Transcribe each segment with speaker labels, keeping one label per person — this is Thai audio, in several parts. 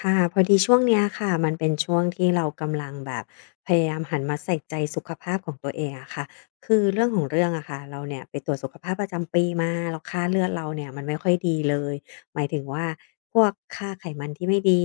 Speaker 1: ค่ะพอดีช่วงเนี้ยค่ะมันเป็นช่วงที่เรากำลังแบบพยายามหันมาใส่ใจสุขภาพของตัวเองอะค่ะคือเรื่องของเรื่องอะค่ะเราเนี่ยไปตรวจสุขภาพประจำปีมาแล้วค่าเลือดเราเนี่ยมันไม่ค่อยดีเลยหมายถึงว่าพวกค่าไขมันที่ไม่ดี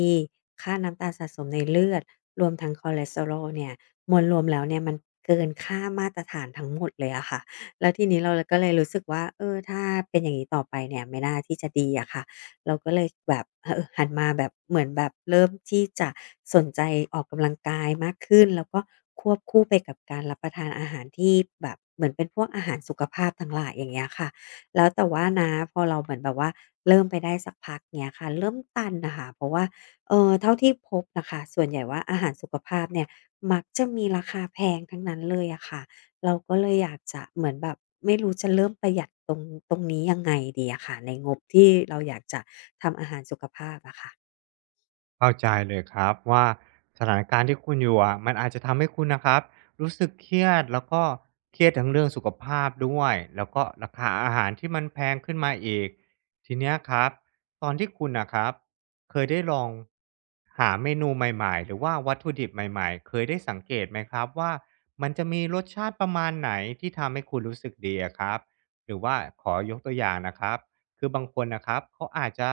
Speaker 1: ค่าน้ำตาลสะสมในเลือดรวมทั้งคอเลสเตอรอลเนี่ยมวลรวมแล้วเนี่ยมันเกินค่ามาตรฐานทั้งหมดเลยอะค่ะแล้วทีนี้เราก็เลยรู้สึกว่าเออถ้าเป็นอย่างนี้ต่อไปเนี่ยไม่น่าที่จะดีอะค่ะ เราก็เลยแบบเออหันมาแบบเหมือนแบบเริ่มที่จะสนใจออกกำลังกายมากขึ้นแล้วก็ควบคู่ไปกับการรับประทานอาหารที่แบบเหมือนเป็นพวกอาหารสุขภาพทั้งหลายอย่างเงี้ยค่ะแล้วแต่ว่านะพอเราเหมือนแบบว่าเริ่มไปได้สักพักเนี้ยค่ะเริ่มตันนะคะเพราะว่าเออเท่าที่พบนะคะส่วนใหญ่ว่าอาหารสุขภาพเนี่ยมักจะมีราคาแพงทั้งนั้นเลยอะค่ะเราก็เลยอยากจะเหมือนแบบไม่รู้จะเริ่มประหยัดตรงนี้ยังไงดีอะค่ะในงบที่เราอยากจะ ทำอาหารสุขภาพอะค่ะ
Speaker 2: เข้าใจเลยครับว่าสถานการณ์ที่คุณอยู่อะมันอาจจะทำให้คุณนะครับรู้สึกเครียดแล้วก็เครียดทั้งเรื่องสุขภาพด้วยแล้วก็ราคาอาหารที่มันแพงขึ้นมาอีกทีเนี้ยครับตอนที่คุณนะครับเคยได้ลองหาเมนูใหม่ๆหรือว่าวัตถุดิบใหม่ๆเคยได้สังเกตไหมครับว่ามันจะมีรสชาติประมาณไหนที่ทำให้คุณรู้สึกดีอะครับหรือว่าขอยกตัวอย่างนะครับ คือบางคนนะครับเขาอาจจะ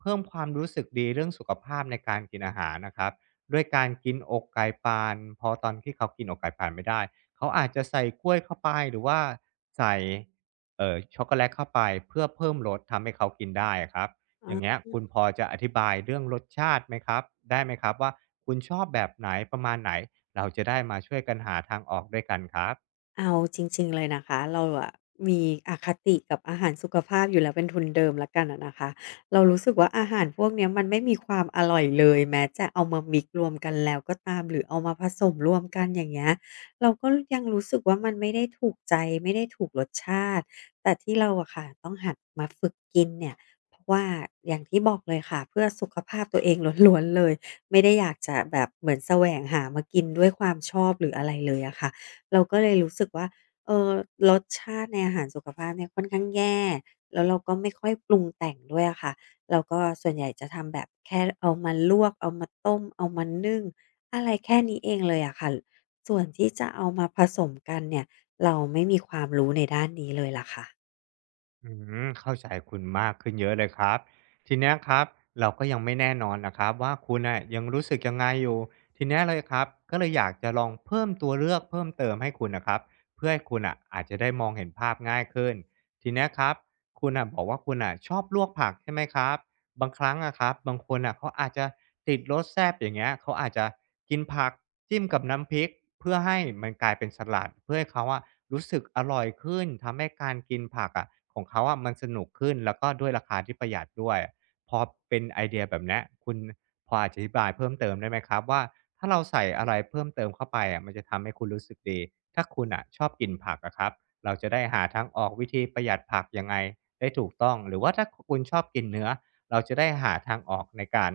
Speaker 2: เพิ่มความรู้สึกดีเรื่องสุขภาพในการกินอาหารนะครับด้วยการกินอกไก่ปานพอตอนที่เขากินอกไก่ปานไม่ได้เขาอาจจะใส่กล้วยเข้าไปหรือว่าใส่ช็อกโกแลตเข้าไปเพื่อเพิ่มรสทำให้เขากินได้ครับอย่างเงี้ยคุณพอจะอธิบายเรื่องรสชาติไหมครับได้ไหมครับว่าคุณชอบแบบไหนประมาณไหนเราจะได้มาช่วยกันหาทางออกด้วยกันครับ
Speaker 1: เอาจริงๆเลยนะคะเราอะมีอคติกับอาหารสุขภาพอยู่แล้วเป็นทุนเดิมแล้วกันอะนะคะเรารู้สึกว่าอาหารพวกเนี้ยมันไม่มีความอร่อยเลยแม้จะเอามามิกซ์รวมกันแล้วก็ตามหรือเอามาผสมรวมกันอย่างเงี้ยเราก็ยังรู้สึกว่ามันไม่ได้ถูกใจไม่ได้ถูกรสชาติแต่ที่เราอะค่ะต้องหัดมาฝึกกินเนี่ยเพราะว่าอย่างที่บอกเลยค่ะเพื่อสุขภาพตัวเองล้วนๆเลยไม่ได้อยากจะแบบเหมือนแสวงหามากินด้วยความชอบหรืออะไรเลยอะค่ะ เราก็เลยรู้สึกว่าเออรสชาติในอาหารสุขภาพเนี่ยค่อนข้างแย่แล้วเราก็ไม่ค่อยปรุงแต่งด้วยอะค่ะเราก็ส่วนใหญ่จะทำแบบแค่เอามาลวกเอามาต้มเอามานึ่งอะไรแค่นี้เองเลยอะค่ะส่วนที่จะเอามาผสมกันเนี่ยเราไม่มีความรู้ในด้านนี้เลยล่ะค่ะ
Speaker 2: อืมเข้าใจคุณมากขึ้นเยอะเลยครับทีเนี้ยครับเราก็ยังไม่แน่นอนนะครับว่าคุณน่ะยังรู้สึกยังไงอยู่ทีเนี้ยเลยครับก็เลยอยากจะลองเพิ่มตัวเลือกเพิ่มเติมให้คุณนะครับเพื่อให้คุณน่ะอาจจะได้มองเห็นภาพง่ายขึ้นทีเนี้ยครับคุณอ่ะบอกว่าคุณอ่ะชอบลวกผักใช่ไหมครับ บางครั้งอะครับบางคนน่ะเขาอาจจะติดรสแซ่บอย่างเงี้ยเขาอาจจะกินผักจิ้มกับน้ำพริกเพื่อให้มันกลายเป็นสลัดเพื่อให้เขาอะรู้สึกอร่อยขึ้นทำให้การกินผักอะของเขาอะมันสนุกขึ้นแล้วก็ด้วยราคาที่ประหยัดด้วยพอเป็นไอเดียแบบเนี้ยคุณพออธิบายเพิ่มเติมได้ไหมครับว่าถ้าเราใส่อะไรเพิ่มเติมเข้าไปอะมันจะทำให้คุณรู้สึกดีถ้าคุณ่ะชอบกินผักอะครับเราจะได้หาทางออกวิธีประหยัดผักยังไงได้ถูกต้องหรือว่าถ้าคุณชอบกินเนื้อ เราจะได้หาทางออกในการ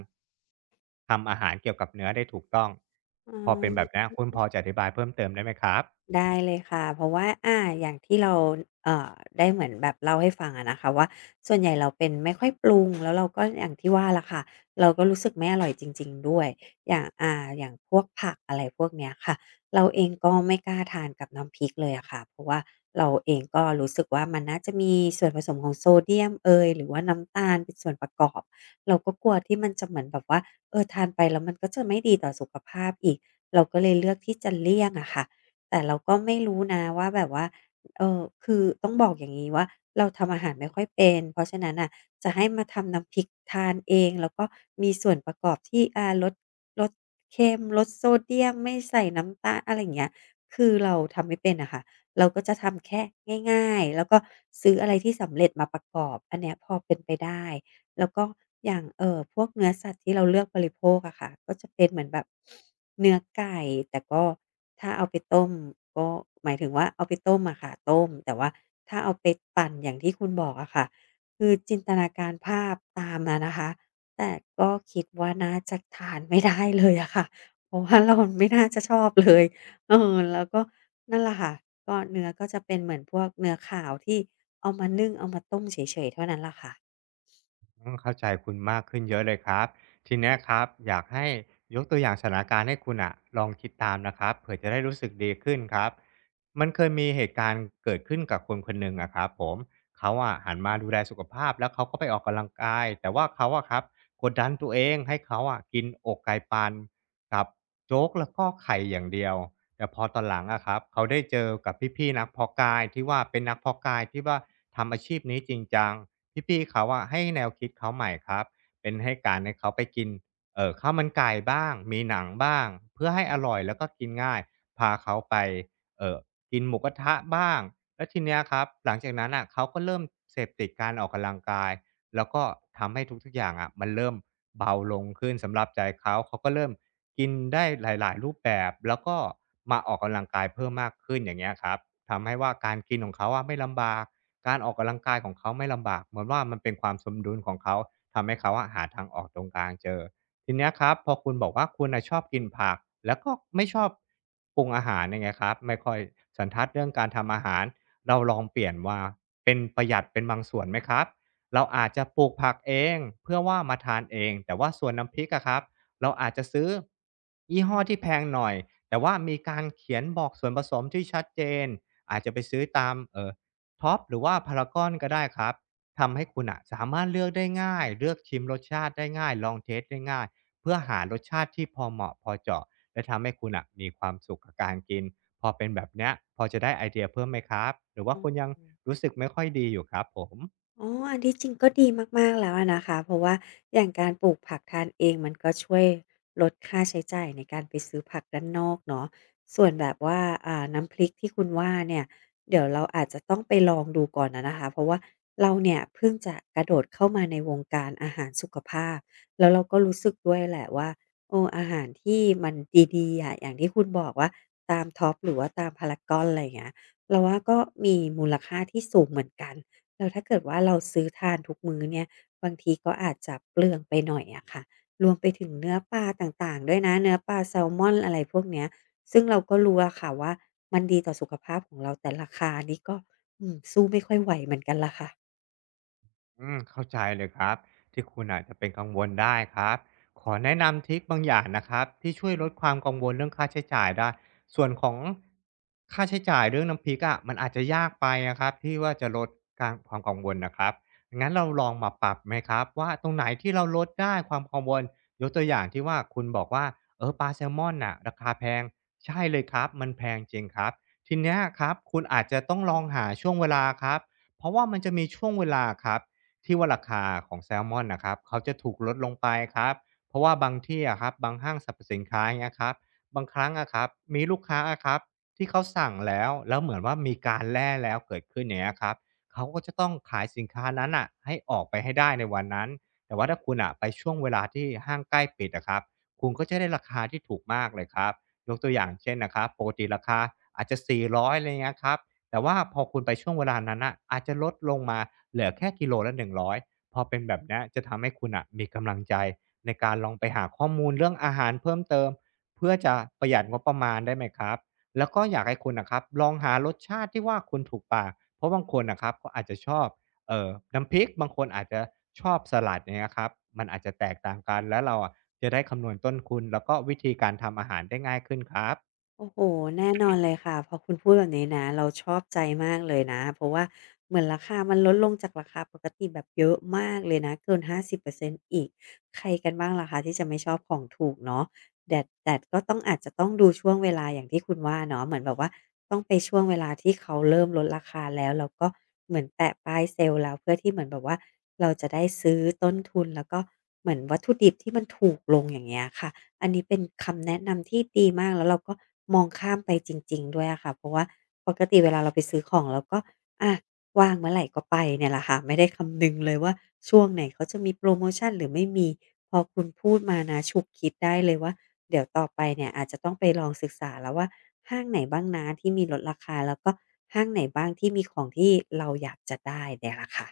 Speaker 2: ทำอาหารเกี่ยวกับเนื้อได้ถูกต้องพอเป็นแบบเนี้
Speaker 1: ออ
Speaker 2: ยคุณพอจะอธิบายเพิ่มเติมได้ไหมครับ
Speaker 1: ได้เลยค่ะเพราะว่าอาอย่างที่เราเอ่อได้เหมือนแบบเล่าให้ฟังอะนะคะว่าส่วนใหญ่เราเป็นไม่ค่อยปรุงแล้วเราก็อย่างที่ว่าละค่ะเราก็รู้สึกไม่อร่อยจริงๆด้วยอย่างอย่างพวกผักอะไรพวกเนี้ยค่ะเราเองก็ไม่กล้าทานกับน้ำพริกเลยอะค่ะเพราะว่าเราเองก็รู้สึกว่ามันน่าจะมีส่วนผสมของโซเดียมเอยหรือว่าน้ำตาลเป็นส่วนประกอบเราก็กลัวที่มันจะเหมือนแบบว่าเออทานไปแล้วมันก็จะไม่ดีต่อสุขภาพอีกเราก็เลยเลือกที่จะเลี่ยงอะค่ะ แต่เราก็ไม่รู้นะว่าแบบว่าเออคือต้องบอกอย่างนี้ว่าเราทำอาหารไม่ค่อยเป็น เพราะฉะนั้นน่ะจะให้มาทำน้ำพริกทานเองแล้วก็มีส่วนประกอบที่ลดเค็มลดโซเดียมไม่ใส่น้ำตาลอะไรอย่างเงี้ยคือเราทำไม่เป็นอะค่ะเราก็จะทำแค่ง่ายๆแล้วก็ซื้ออะไรที่สำเร็จมาประกอบอันเนี้ยพอเป็นไปได้แล้วก็อย่างพวกเนื้อสัตว์ที่เราเลือกบริโภคอะค่ะก็จะเป็นเหมือนแบบเนื้อไก่แต่ก็ ถ้าเอาไปต้มก็หมายถึงว่าเอาไปต้มอะค่ะต้มแต่ว่าถ้าเอาไปปั่นอย่างที่คุณบอกอะค่ะคือจินตนาการภาพตามมานะคะแต่ก็คิดว่าน่าจะทานไม่ได้เลยอะค่ะเพราะว่าเราไม่น่าจะชอบเลยเออแล้วก็นั่นแหละค่ะก็เนื้อก็จะเป็นเหมือนพวกเนื้อขาวที่เอามานึ่งเอามาต้มเฉยๆเท่านั้นล่ะค่ะ
Speaker 2: อืมเข้าใจคุณมากขึ้นเยอะเลยครับทีเนี้ยครับอยากให้ยกตัวอย่างสถานการณ์ให้คุณอะลองคิดตามนะครับเผื่อจะได้รู้สึกดีขึ้นครับมันเคยมีเหตุการณ์เกิดขึ้นกับคนคนหนึ่งอะครับผมเขาอะหันมาดูแลสุขภาพแล้วเขาก็ไปออกกำลังกายแต่ว่าเขาอะครับกดดันตัวเองให้เขาอะกินอกไก่ปันกับโจ๊กแล้วก็ไข่อย่างเดียวแต่พอตอนหลังอะครับเขาได้เจอกับพี่ๆนักเพาะกายที่ว่าเป็นนักเพาะกายที่ว่าทำอาชีพนี้จริงจัง พี่ๆเขาอะให้แนวคิดเขาใหม่ครับเป็นให้การให้เขาไปกินข้าวมันไก่บ้างมีหนังบ้างเพื่อให้อร่อยแล้วก็กินง่ายพาเขาไปเออกินหมูกระทะบ้างแล้วทีเนี้ยครับหลังจากนั้นอะเขาก็เริ่มเสพติดการออกกำลังกายแล้วก็ทำให้ทุกๆอย่างอะมันเริ่มเบาลงขึ้นสำหรับใจเขาเขาก็เริ่มกินได้หลายๆรูปแบบแล้วก็มาออกกำลังกายเพิ่มมากขึ้นอย่างเงี้ยครับทำให้ว่าการกินของเขาอะไม่ลำบาก การออกกำลังกายของเขาไม่ลำบากเหมือนว่ามันเป็นความสมดุลของเขา ทำให้เขาอะหาทางออกตรงกลางเจอทีเนี้ยครับพอคุณบอกว่าคุณน่ะชอบกินผักแล้วก็ไม่ชอบปรุงอาหารเนี่ยไงครับไม่ค่อยสันทัดเรื่องการทำอาหารเราลองเปลี่ยนว่าเป็นประหยัดเป็นบางส่วนไหมครับ เราอาจจะปลูกผักเองเพื่อว่ามาทานเอง แต่ว่าส่วนน้ำพริกอะครับเราอาจจะซื้อยี่ห้อที่แพงหน่อยแต่ว่ามีการเขียนบอกส่วนผสมที่ชัดเจนอาจจะไปซื้อตามท็อปหรือว่าพารากอนก็ได้ครับทำให้คุณอะสามารถเลือกได้ง่ายเลือกชิมรสชาติได้ง่ายลองเทสได้ง่ายเพื่อหารสชาติที่พอเหมาะพอเจาะและทำให้คุณอะมีความสุขกับการกินพอเป็นแบบเนี้ยพอจะได้ไอเดียเพิ่มไหมครับหรือว่า
Speaker 1: อื
Speaker 2: คุณยัง
Speaker 1: ม
Speaker 2: รู้สึกไม่ค่อยดีอยู่ครับผม
Speaker 1: อ๋ออันที่จริงก็ดีมากๆแล้วอะนะคะเพราะว่าอย่างการปลูกผักทานเองมันก็ช่วยลดค่าใช้จ่ายในการไปซื้อผักด้านนอกเนาะส่วนแบบว่าน้ำพริกที่คุณว่าเนี่ยเดี๋ยวเราอาจจะต้องไปลองดูก่อนอะนะคะ เพราะว่าเราเนี่ยเพิ่งจะกระโดดเข้ามาในวงการอาหารสุขภาพแล้วเราก็รู้สึกด้วยแหละว่าเอออาหารที่มันดีๆอะอย่างที่คุณบอกว่าตามท็อปหรือว่าตามพารากอนอะไรอย่างเงี้ยเราว่าก็มีมูลค่าที่สูงเหมือนกัน แล้วถ้าเกิดว่าเราซื้อทานทุกมื้อเนี่ยบางทีก็อาจจะเปลืองไปหน่อยอะค่ะรวมไปถึงเนื้อปลาต่างๆด้วยนะเนื้อปลาแซลมอนอะไรพวกเนี้ยซึ่งเราก็รู้อะค่ะว่ามันดีต่อสุขภาพของเราแต่ราคานี้ก็สู้ไม่ค่อยไหวเหมือนกันล่ะค่ะ
Speaker 2: อืมเข้าใจเลยครับที่คุณอาจจะเป็นกังวลได้ครับขอแนะนำทริคบางอย่างนะครับที่ช่วยลดความกังวลเรื่องค่าใช้จ่ายได้ส่วนของค่าใช้จ่ายเรื่องน้ำพริกอะมันอาจจะยากไปนะครับที่ว่าจะลดการความกังวลนะครับงั้นเราลองมาปรับไหมครับว่าตรงไหนที่เราลดได้ความกังวลยกตัวอย่างที่ว่าคุณบอกว่าเออปลาแซลมอนน่ะราคาแพงใช่เลยครับมันแพงจริงครับทีเนี้ยครับคุณอาจจะต้องลองหาช่วงเวลาครับเพราะว่ามันจะมีช่วงเวลาครับ ที่ว่าราคาของแซลมอนนะครับเขาจะถูกลดลงไปครับเพราะว่าบางที่อะครับบางห้างสรรพสินค้าอย่างเงี้ยครับบางครั้งอะครับมีลูกค้าอะครับที่เขาสั่งแล้วเหมือนว่ามีการแล่แล้วเกิดขึ้นอย่างเงี้ยครับเขาก็จะต้องขายสินค้านั้นอะให้ออกไปให้ได้ในวันนั้นแต่ว่าถ้าคุณอะไปช่วงเวลาที่ห้างใกล้ปิดอะครับคุณก็จะได้ราคาที่ถูกมากเลยครับยกตัวอย่างเช่นนะครับปกติราคาอาจจะ400อะไรเงี้ยครับ แต่ว่าพอคุณไปช่วงเวลานั้นน่ะอาจจะลดลงมาเหลือแค่กิโลละ100พอเป็นแบบเนี้ยจะทำให้คุณอ่ะมีกำลังใจในการลองไปหาข้อมูลเรื่องอาหารเพิ่มเติมเพื่อจะประหยัดงบประมาณได้ไหมครับแล้วก็อยากให้คุณนะครับลองหารสชาติที่ว่าคุณถูกปากเพราะบางคนนะครับก็อาจจะชอบเอ่อน้ำพริกบางคนอาจจะชอบสลัดเนี่ยครับมันอาจจะแตกต่างกันแล้วเราอะจะได้คำนวณต้นทุนแล้วก็วิธีการทำอาหารได้ง่ายขึ้นครับ
Speaker 1: โอ้โฮแน่นอนเลยค่ะ พอคุณพูดแบบนี้นะเราชอบใจมากเลยนะ เพราะว่าเหมือนราคามันลดลงจากราคาปกติแบบเยอะมากเลยนะเกิน50%อร์เซ็นต์อีกใครกันบ้างล่ะคะที่จะไม่ชอบของถูกเนาะแดดแต่ก็ต้องอาจจะต้องดูช่วงเวลาอย่างที่คุณว่าเนาะเหมือนแบบว่าต้องไปช่วงเวลาที่เขาเริ่มลดราคาแล้วก็เหมือนแปะป้ายเซลล์แล้วเพื่อที่เหมือนแบบว่าเราจะได้ซื้อต้นทุนแล้วก็เหมือนวัตถุดิบที่มันถูกลงอย่างเงี้ยค่ะ อันนี้เป็นคำแนะนำที่ดีมากแล้วเราก็มองข้ามไปจริงๆด้วยอะค่ะเพราะว่าปกติเวลาเราไปซื้อของเราก็อาว่างเมื่อไหร่ก็ไปเนี่ยแหละค่ะไม่ได้คำนึงเลยว่าช่วงไหนเขาจะมีโพรโมชันหรือไม่มีพอคุณพูดมานะฉุกคิดได้เลยว่าเดี๋ยวต่อไปเนี่ยอาจจะต้องไปลองศึกษาแล้วว่าห้างไหนบ้างนะที่มีลดราคาแล้วก็ห้างไหนบ้างที่มีของที่เราอยากจะได้เนี่ยแหละค่ะ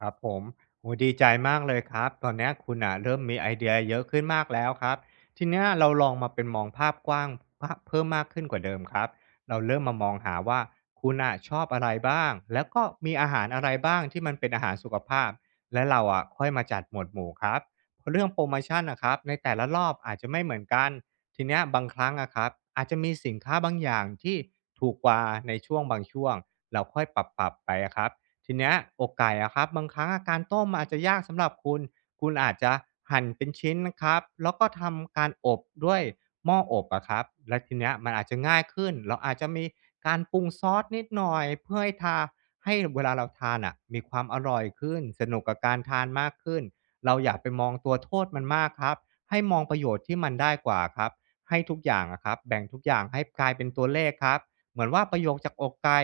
Speaker 2: ครับผมโอ้ดีใจมากเลยครับตอนเนี้ยคุณอ่ะเริ่มมีไอเดียเยอะขึ้นมากแล้วครับทีเนี้ยเราลองมาเป็นมองภาพกว้างภาพเพิ่มมากขึ้นกว่าเดิมครับเราเริ่มมามองหาว่าคุณอ่ะชอบอะไรบ้างแล้วก็มีอาหารอะไรบ้างที่มันเป็นอาหารสุขภาพและเราอะค่อยมาจัดหมวดหมู่ครับเพราะเรื่องโปรโมชันนะครับในแต่ละรอบอาจจะไม่เหมือนกันทีเนี้ยบางครั้งอะครับอาจจะมีสินค้าบางอย่างที่ถูกกว่าในช่วงบางช่วงเราค่อยปรับไปอะครับ ทีเนี้ยอกไก่อะครับบางครั้งอะการต้มอาจจะยากสำหรับคุณคุณอาจจะหั่นเป็นชิ้นนะครับแล้วก็ทำการอบด้วยหม้ออบอะครับและทีเนี้ยมันอาจจะง่ายขึ้นเราอาจจะมีการปรุงซอสนิดหน่อยเพื่อให้ทาให้เวลาเราทานอ่ะมีความอร่อยขึ้นสนุกกับการทานมากขึ้นเราอย่าไปมองตัวโทษมันมากครับให้มองประโยชน์ที่มันได้กว่าครับให้ทุกอย่างอะครับแบ่งทุกอย่างให้กลายเป็นตัวเลขครับเหมือนว่าประโยคจากอกไก่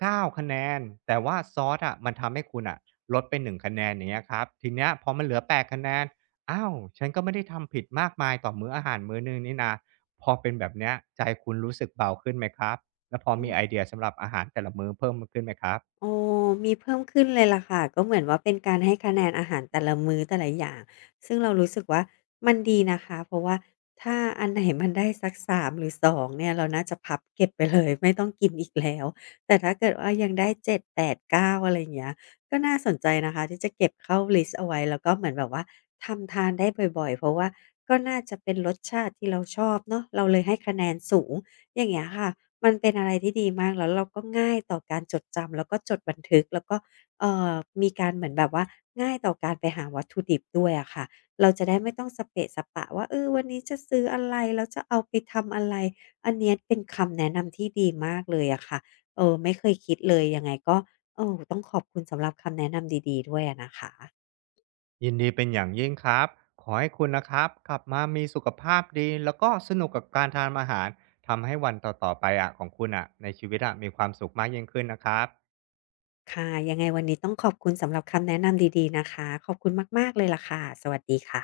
Speaker 2: 9คะแนนแต่ว่าซอสอะมันทำให้คุณอ่ะลดไป1คะแนนอย่างเงี้ยครับทีเนี้ยพอมันเหลือ8คะแนนอ้าวฉันก็ไม่ได้ทำผิดมากมายต่อมื้ออาหารมื้อหนึ่งนี่นาพอเป็นแบบเนี้ยใจคุณรู้สึกเบาขึ้นไหมครับแล้วพอมีไอเดียสำหรับอาหารแต่ละมื้อเพิ่มขึ้นไหมครับ
Speaker 1: โอ้มีเพิ่มขึ้นเลยล่ะค่ะก็เหมือนว่าเป็นการให้คะแนนอาหารแต่ละมื้อแต่ละอย่างซึ่งเรารู้สึกว่ามันดีนะคะเพราะว่าถ้าอันไหนมันได้สักสามหรือสองเนี่ยเราน่าจะพับเก็บไปเลย ไม่ต้องกินอีกแล้วแต่ถ้าเกิดว่ายังได้เจ็ดแปดเก้าอะไรอย่างเงี้ยก็น่าสนใจนะคะที่จะเก็บเข้าลิสต์เอาไว้แล้วก็เหมือนแบบว่าทำทานได้บ่อยๆเพราะว่าก็น่าจะเป็นรสชาติที่เราชอบเนาะเราเลยให้คะแนนสูง อย่างเงี้ยค่ะ มันเป็นอะไรที่ดีมากแล้วเราก็ง่ายต่อการจดจำ แล้วก็จดบันทึก แล้วก็เอ่อมีการเหมือนแบบว่าง่ายต่อการไปหาวัตถุดิบด้วยอะค่ะเราจะได้ไม่ต้องสเปะสะปะว่าเออวันนี้จะซื้ออะไรแล้วจะเอาไปทำอะไรอันเนี้ยเป็นคำแนะนำที่ดีมากเลยอะค่ะเออไม่เคยคิดเลยยังไงก็เออต้องขอบคุณสำหรับคำแนะนำดีๆด้วยอะนะคะ
Speaker 2: ยินดีเป็นอย่างยิ่งครับขอให้คุณนะครับกลับมามีสุขภาพดีแล้วก็สนุกกับการทานอาหารทำให้วันต่อๆไปอะของคุณน่ะในชีวิตอะมีความสุขมากยิ่งขึ้นนะครับ
Speaker 1: ค่ะยังไงวันนี้ต้องขอบคุณสำหรับคำแนะนำดีๆนะคะขอบคุณมากๆเลยล่ะค่ะสวัสดีค่ะ